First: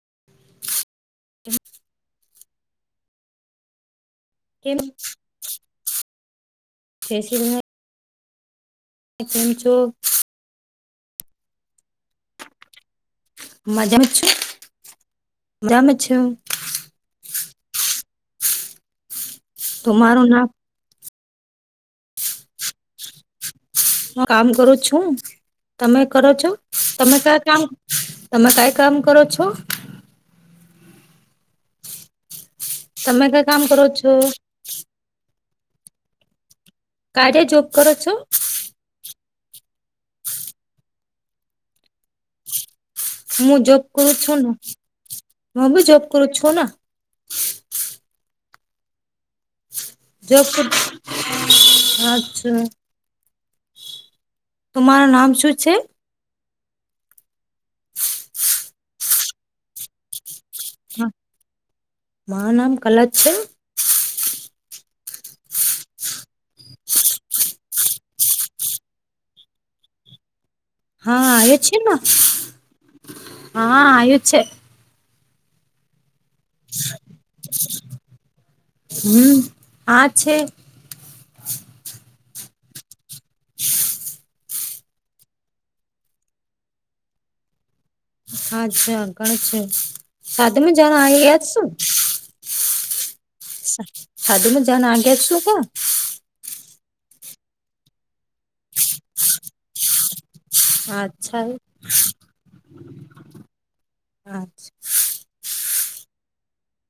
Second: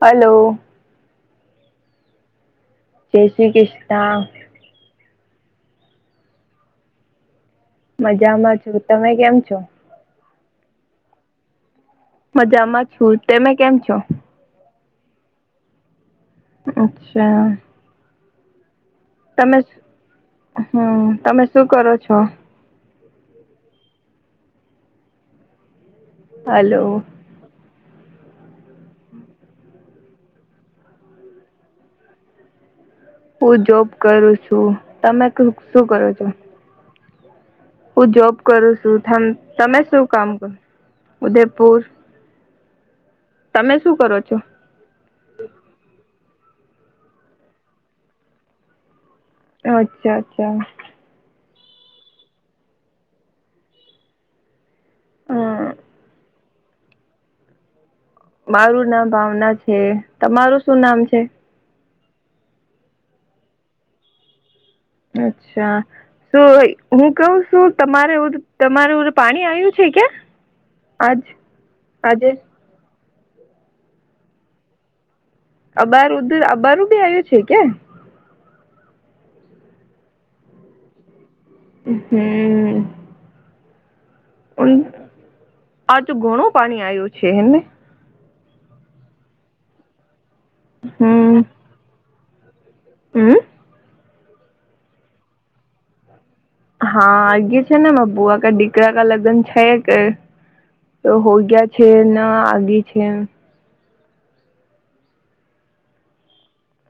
હાલો. હ [inaudible] જે શ્રી કિષ્ના. કેમ? કેસીવને. [unintelligible] મજામાં છું, તમે કેમ છો? મજામાં છું જ. મજામાં છું, મજામાં છું? અચ્છા. તમે તો મારું ના હું તમે શું કરો છો? હું કામ કરું છું, તમે કરો છો, હલો તમે ક્યાં કામ તમે કંઈ કામ કરો છો? તમે કઈ કામ હું કરો જોબ છો કરું છું, તમે શું કરો છો? કારકે જોબ કરો? હું છો જોબ કરું છું, તમે શું કામ કરે? ઉદયપુર. હું તમે જબ શું કરું કરો છો છું, નેહું ભી જબ કરું છું. અ [unintelligible] જો અચ્છા. તમારું નામ શું હ છે? મારું નામ ભાવના છે, તમારું શું નામ છે? માના કલા છે. અચ્છા. તો હું કવુ છું તમારે તમારું ઓલું પાણી આવ્યું છે કે? આજ હા આયોજન છે, આજે માંહા આયોજન છે. અબાર અબારું બી આવ્યું છે કે? હું આ છે. હું. આજ ઘણું પાણી આવ્યું છે એમને. અચ્છા ગણ છે, સાધમાં જણ આવી ગયાતું. હું. સાધુમાં જના આગ્યાશો? હાઆે છે નેબુઆ કે દીકરા કા લગ્ન છે કે. તોહો ગયા છે આગી છે એમ. અચ્છ.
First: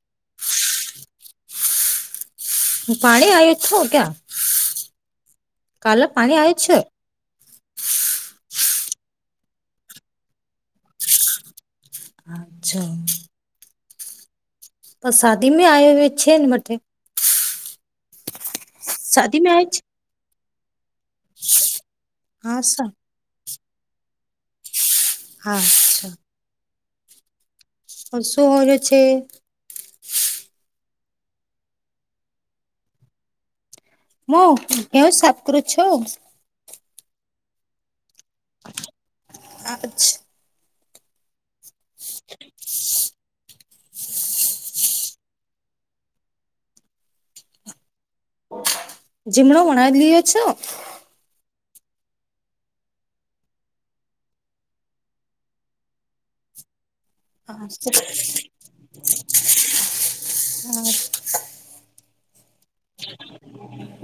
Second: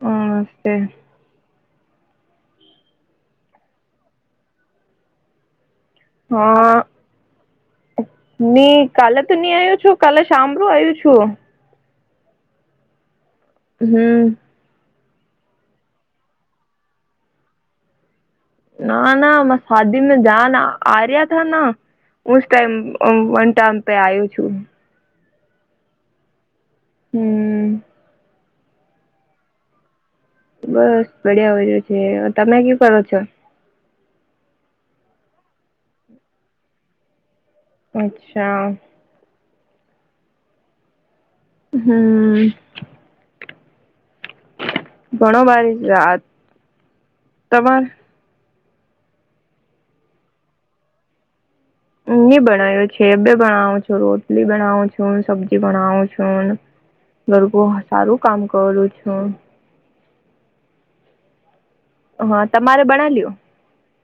હમસ્તે. પાણી આય છો ક્યા? હા. હી કાલે તો નહી આવ્યો છું કાલે સાંભળું આવ્યું છું. અચ્છા. હમ. પણ શાદીમાં આવ્યા હોય છેને મ માટે. ના ના મે શાદી મે જ ના આર્યા [unintelligible] હા સા તમે પણ આવું છું. હા અચ્છા. હમ. હ શું હોય છે? બસ બડિયા હોય રહ્યો છે તમે કુ કરો છો? હું ઘઉ સાફ કરુ છું. અચ્છા. આછ [unintelligible] હમ. ઘણો બરી રાત તમારે. જીમણો મણાવ લયો છો? હું ભણ્યો છે બે ભણે છો રોટલી બનાવું છું સબ્જી બણવું છું. [inaudible] ઘરગું સારું કામ કરું છું. હમ. હા તમારે બના લ્યો?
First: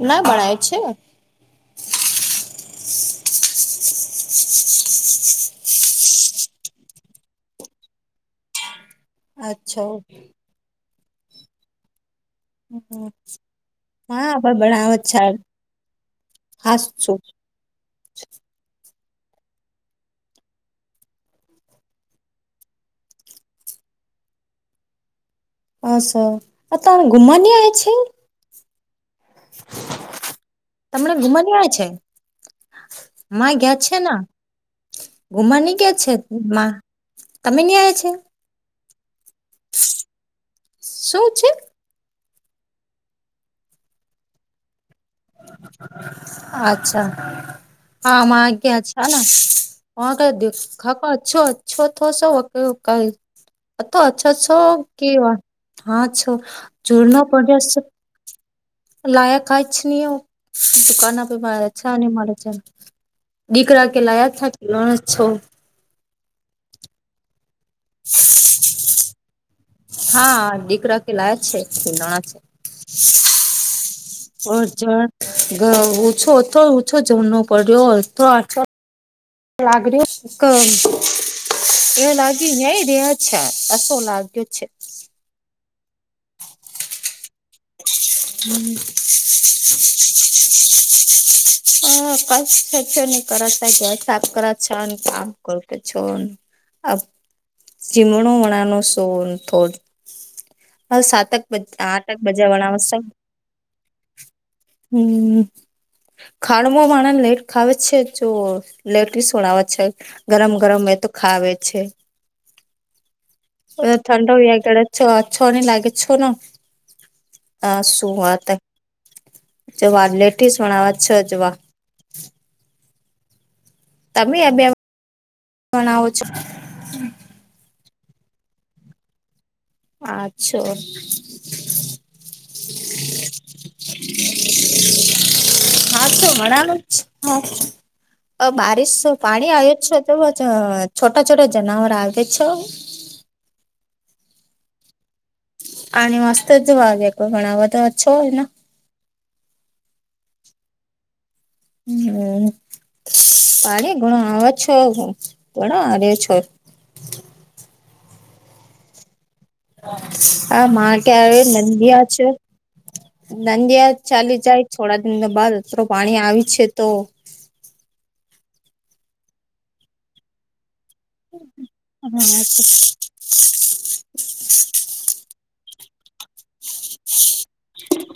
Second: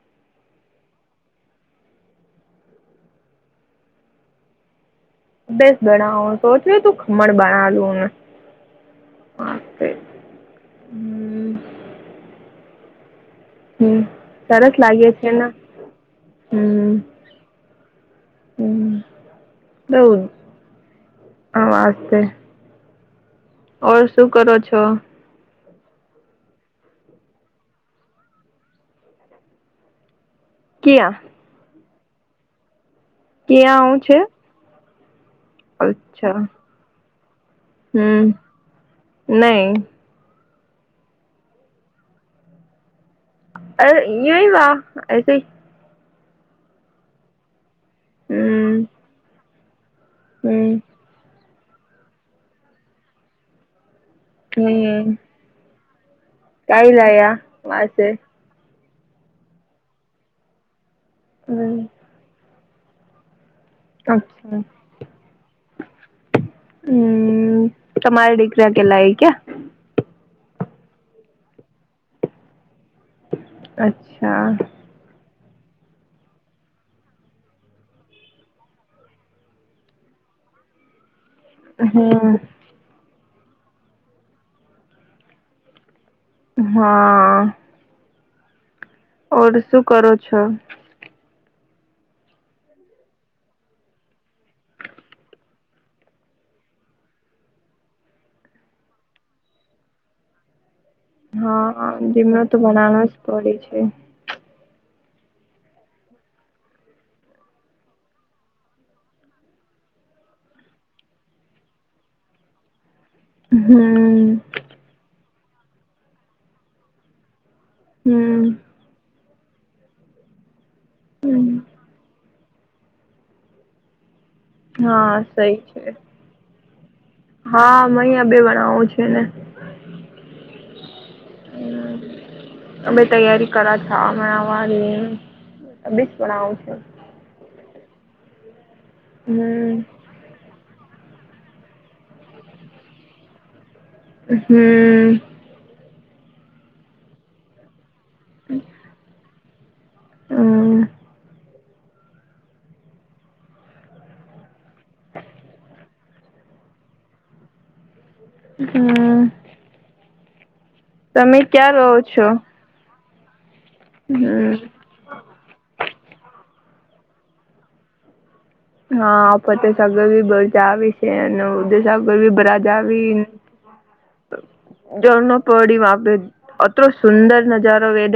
ના ભણાય છે. હું બેસન બનાવું અને ખમણ બનાવું. અચ્છા ઓકે. હમ હમ હમ. હમ, સરસ લાગી છેને હા હમ. શું હમ, બઉ હ, વાસ્તે. ઔર શું કરો છો? હા સરો ત ઘૂમને આવી છે? તમને ક્યાં ઘુમાન્યા છે? મા ગયા ક્યાં છે. હું ઘુમાની કે્યા અચ્છા છેમાં? હમ, નહી. શું છે? અ ય વાહ એસ [unintelligible] અચ્છા હામાં, હમ છ. હમ ેખાકો અછો અછો થ ક. તો અ્છોછો હમ કેવાય હા છો, કઈ ચૂરનો પ લાયા વાસે લાયકાચ ન દુકાન પે હમ માછા અને મારે છે, દીખરા કેલા છ ચ અચ્છા છો. હમ, તમારા દીકરા કેલા એ ક્યાં? હા દીકરા કેલાાયક છે ખ નાણા છે. અચ્છા ઓર જોર ઓછો થ ઓછો જમનો પડ્યોથ આ. લાગડી, એ લાગી હમ યે અચ્છાસો લાગ્યો છે. હા. [unintelligible] ઓર શું કરો છો? [unintelligible] [unintelligible] હા જીમનો તો બનાવનો જ પડે છે. [unintelligible] [unintelligible] [unintelligible] હમ [unintelligible] હમ. [unintelligible] [unintelligible] [unintelligible] વણાવો છો [unintelligible] [unintelligible] અમે તૈયારી કરીએ છીએ. હમ [unintelligible] [inaudible] છોટા-છોટા જનાવર આવે છે. હમ્મ. [unintelligible] [unintelligible] હમ. [unintelligible] હમ્મ. ક્યાં રહો છો [unintelligible] હમ. [unintelligible] [unintelligible] [unintelligible] ઘરની બધી વાતો. સુંદર નજારો દેખાયા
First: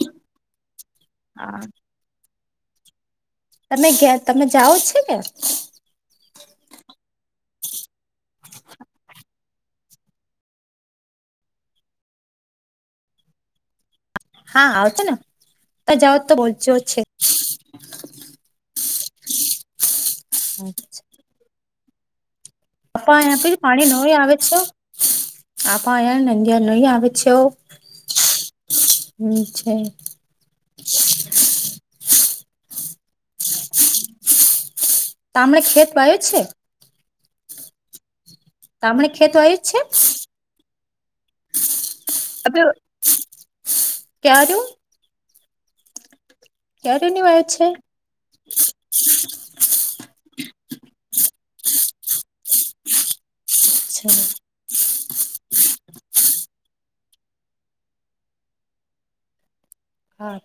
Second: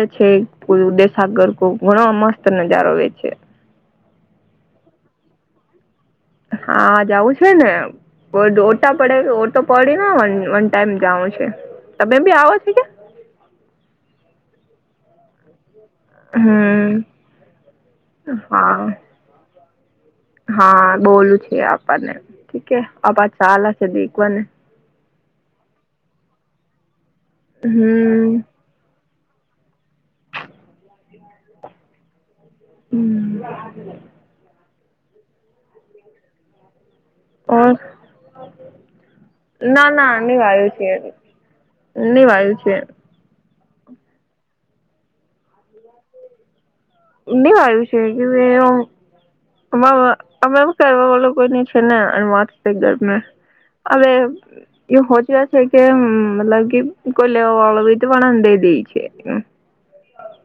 હા કરતો, ધણો સુંદર નજારો હતો. તમે તમે જાઓ છે કે હા, જાવું છે ને. કો ઓટા પડે, ઓટો પડીને વન ટાઈમ જાવો છે, તમે બી આવો છો કે. હા, આવ છે નને. હમ્મ, હા. હા, બોલું છે આપણને. ઠીક હે હા, આપ અહી ચાલ છે પાણી નહીં આવે દેખવાને છે. આવું પાણી નહીં આવે છે. હમ હમ્મ. તમણા ખેત પાય છે. પાણી આવ્યું? તામણે ના, ખેત વાયું ના, છે પાણી નહીં આવ્યું. નહીં, પાણી નથી આવ્યું. [unintelligible] ક્યારે ની વાયો છે [unintelligible] [inaudible] હવે. [unintelligible]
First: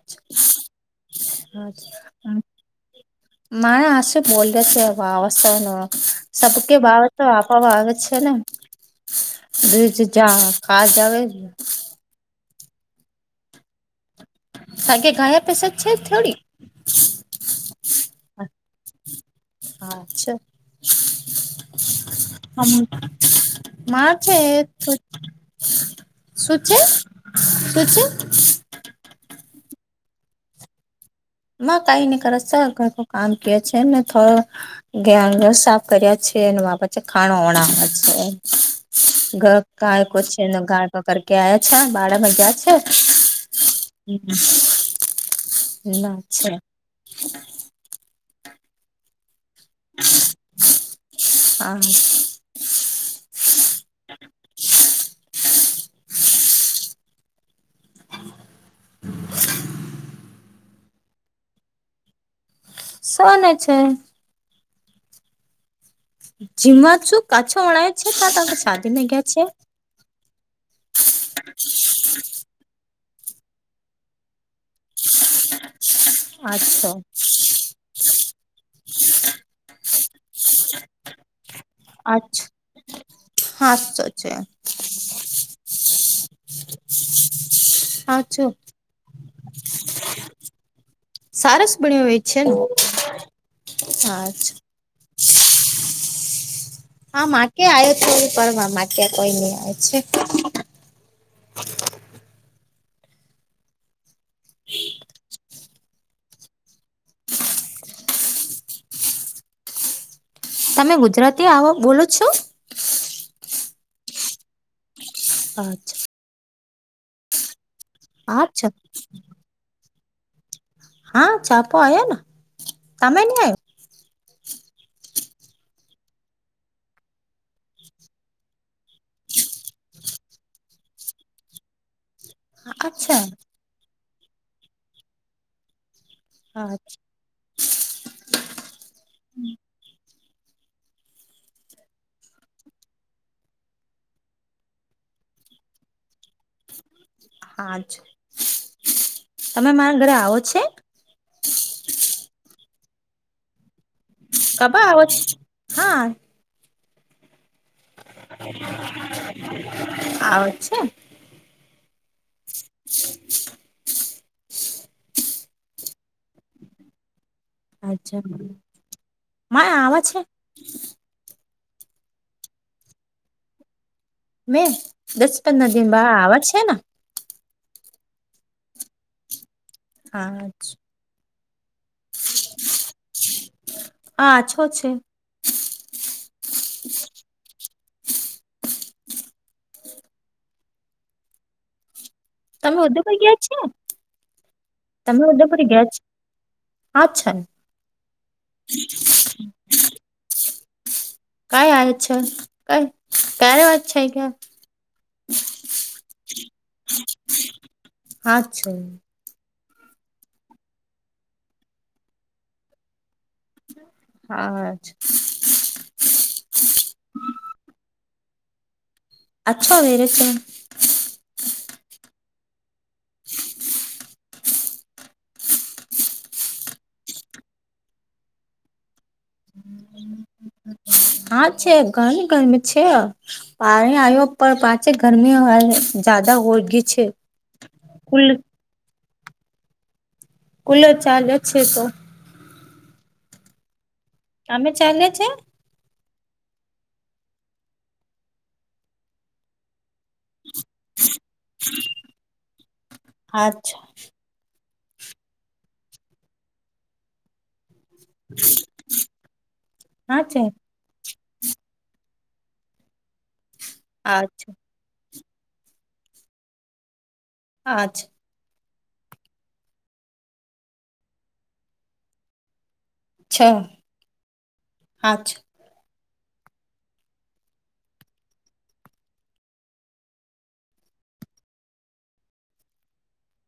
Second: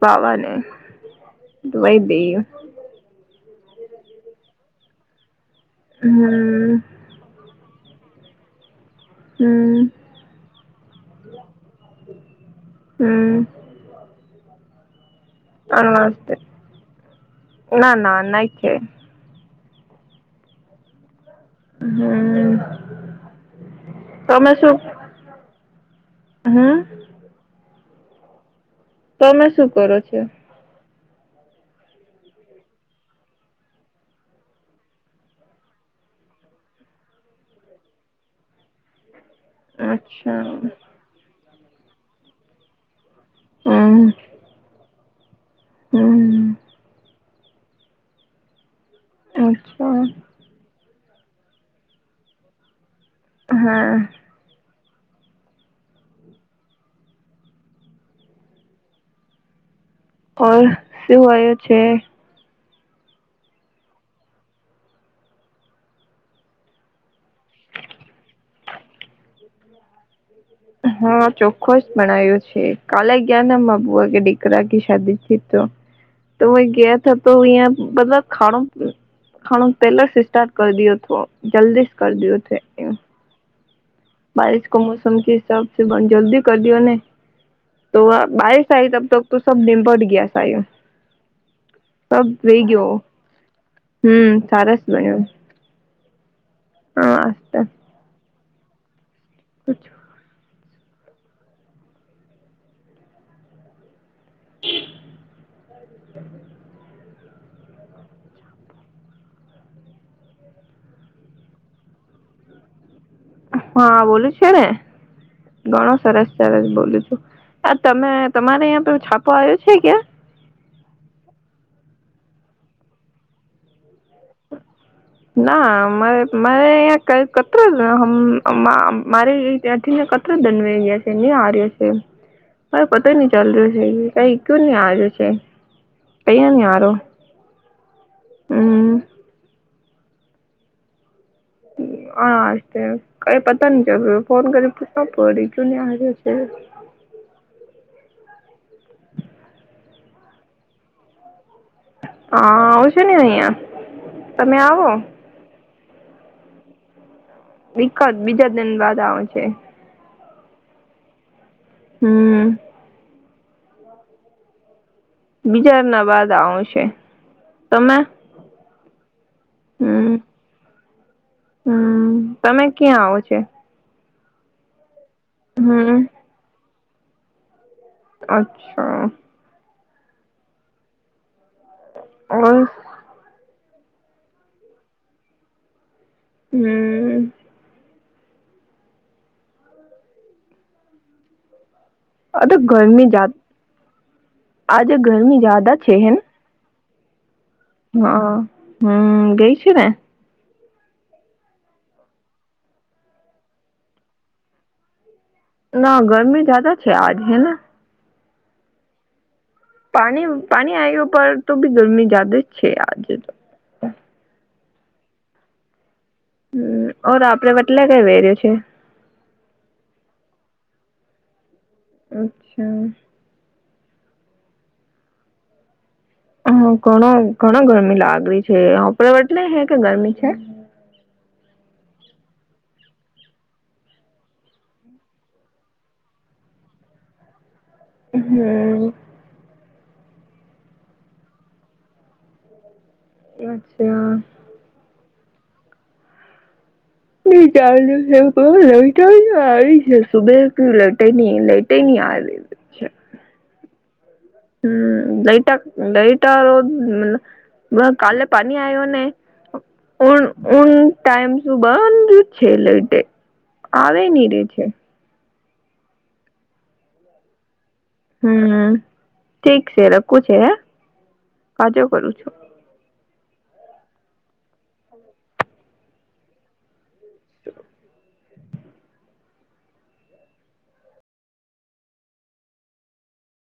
બાવાને દઈ દઈએ [unintelligible] હમ [unintelligible] હમ [inaudible] હમ્મ. [unintelligible] કાર કેે ગયા પેશા જ છે થોડી ના ના ના છે [unintelligible] હા અચ્છા. હમ માણ છે તમે એ શું પછી. શું છે હમ શું છે. તમે શું કરો છો. માં કાઈ નહી કરે સર ઘરનો કામ કે છેને થોડો. ગેહું સાફ કર્યા છે અને બા પછે ખાણો ઓણાવ્યા છે. ગાયકો છે અચ્છા ગાયકો કરકે આવ્યા છે બાળક મજા છે હે. હમ એના છે. હમ અચ્છા. હા. હા. ઓર શું હોય છે. શુંને છે. ઝીમા છુ કાછો ઓણાય છે ત તં શાદી મેં ગ્યા છે. હા ચોખ્ખોસ બણાયુ છે. છે કાલે ગ્યાને મારા બુવા કે ડીકરા કી શાદી છે તો. તોય આછો ગયા ત તો અહિયાં બધા ખાણો ખાણો પેલો સે સ્ટાર્ટ કરી દ્યો તો જલ્દી જ કરી દ્યો છે એ. હા સર. બારિશ કો મોસમ કે હિસાબથી બંધ જલ્દી કર દ્યો ને તો હાચો બારિશ સાહે તબ તક તો સબ દિમ પટ ગયા હતા એમ. સારસ બન્યો હોય છે ગયો હા હમ સરસ બન્યો હા માટે આયો તો પરમા માટેયા કોઈ નઈ આવે છે. [inaudible] તમે ગુજરાતી આવો બોલો છો. હા બોલું છે ને અચ્છા ઘણો સરસ સરસ બોલું છું. આ તમે તમારે અચ્છા અયાં પે છાપો આવ્યો છે ક્યાં. હા છાપો આયો ને તમે નહી આયુ. ના માર મારે અય કઈ કત્ર [unintelligible] મારે ત્યાંથી ને ધનવે ગયા છે આર્ય છે. હ આવ્યો પતાય અચ્છા નહી ચાલ રહ્યો છે કઈ કયું નહી આર્યું છે ક્યુ નય આ ર્યો. અચ્છા અ. હ [inaudible] હા તે કઈ પતા ન ચાલ્યું ફોન કરી પૂછવુ પડે ક્યું નય આર્યુ છે. હા છે. તમે મારા ઘરે આવો છે. હા આવુ છે ને અહ્યા. કપે આવો છો હાં. વીકલ્પ બીજા દીન બાદ આવે છે. આવે છે. હમ. [inaudible] બીજાના બાદ આવશે. અચ્છા મા ય આવે હમ છે. હમ તમે ક્યાં આવો છે. મેં દસ પંદરા દિન હમ બાદ આવે છે ના. અચ્છા. હા ચ. બોલ. હા છો છે. હમ. તમે ઉદેપુર ગયા છો? આજે તમે ગરમી ઉદેપુર ગયા છે છો? હે અચ્છા. હા હમ ગઈ છું ને. કાઈ આવે છે કાઈ ક્યારે. [unintelligible] ના ગરમી જ્યાદા છે આજ હૈ ને. હા છે. પાણી પાણી આવ્યો પર તોબી ગરમી જાદે જ છે આજે તો. હા આજ. હમ ઓર આપડે બટલે કઈ વેર્યો છે. અચ્છો વેરે છે. અચ્છા. હમ ઘણો ઘણો ગરમી લાગે છે. આપડે [unintelligible] હે કે ગરમી છે. હા છે ઘણી ગરમી છે આ. પાણી આવ્યો પણ પાંચે ગરમી જદા ઓળગી છે. કુલ હમ કુલર ચાલે છે તો. અચ્છા. તમે ચાલે છે? [unintelligible] [inaudible] [unintelligible] અચ્છા. હમ લઈટા [unintelligible] બ કાલે પાણી આવ્યો ને ઉન હા છે ઉન ટાઈમ તો બંધુ જ છે લાઈટે આવે ની રે અચ્છા છે. અચ્છા. હમ ઠીક છે રખું છે હે પાછો કરું છું. છ અચ્છા. [unintelligible]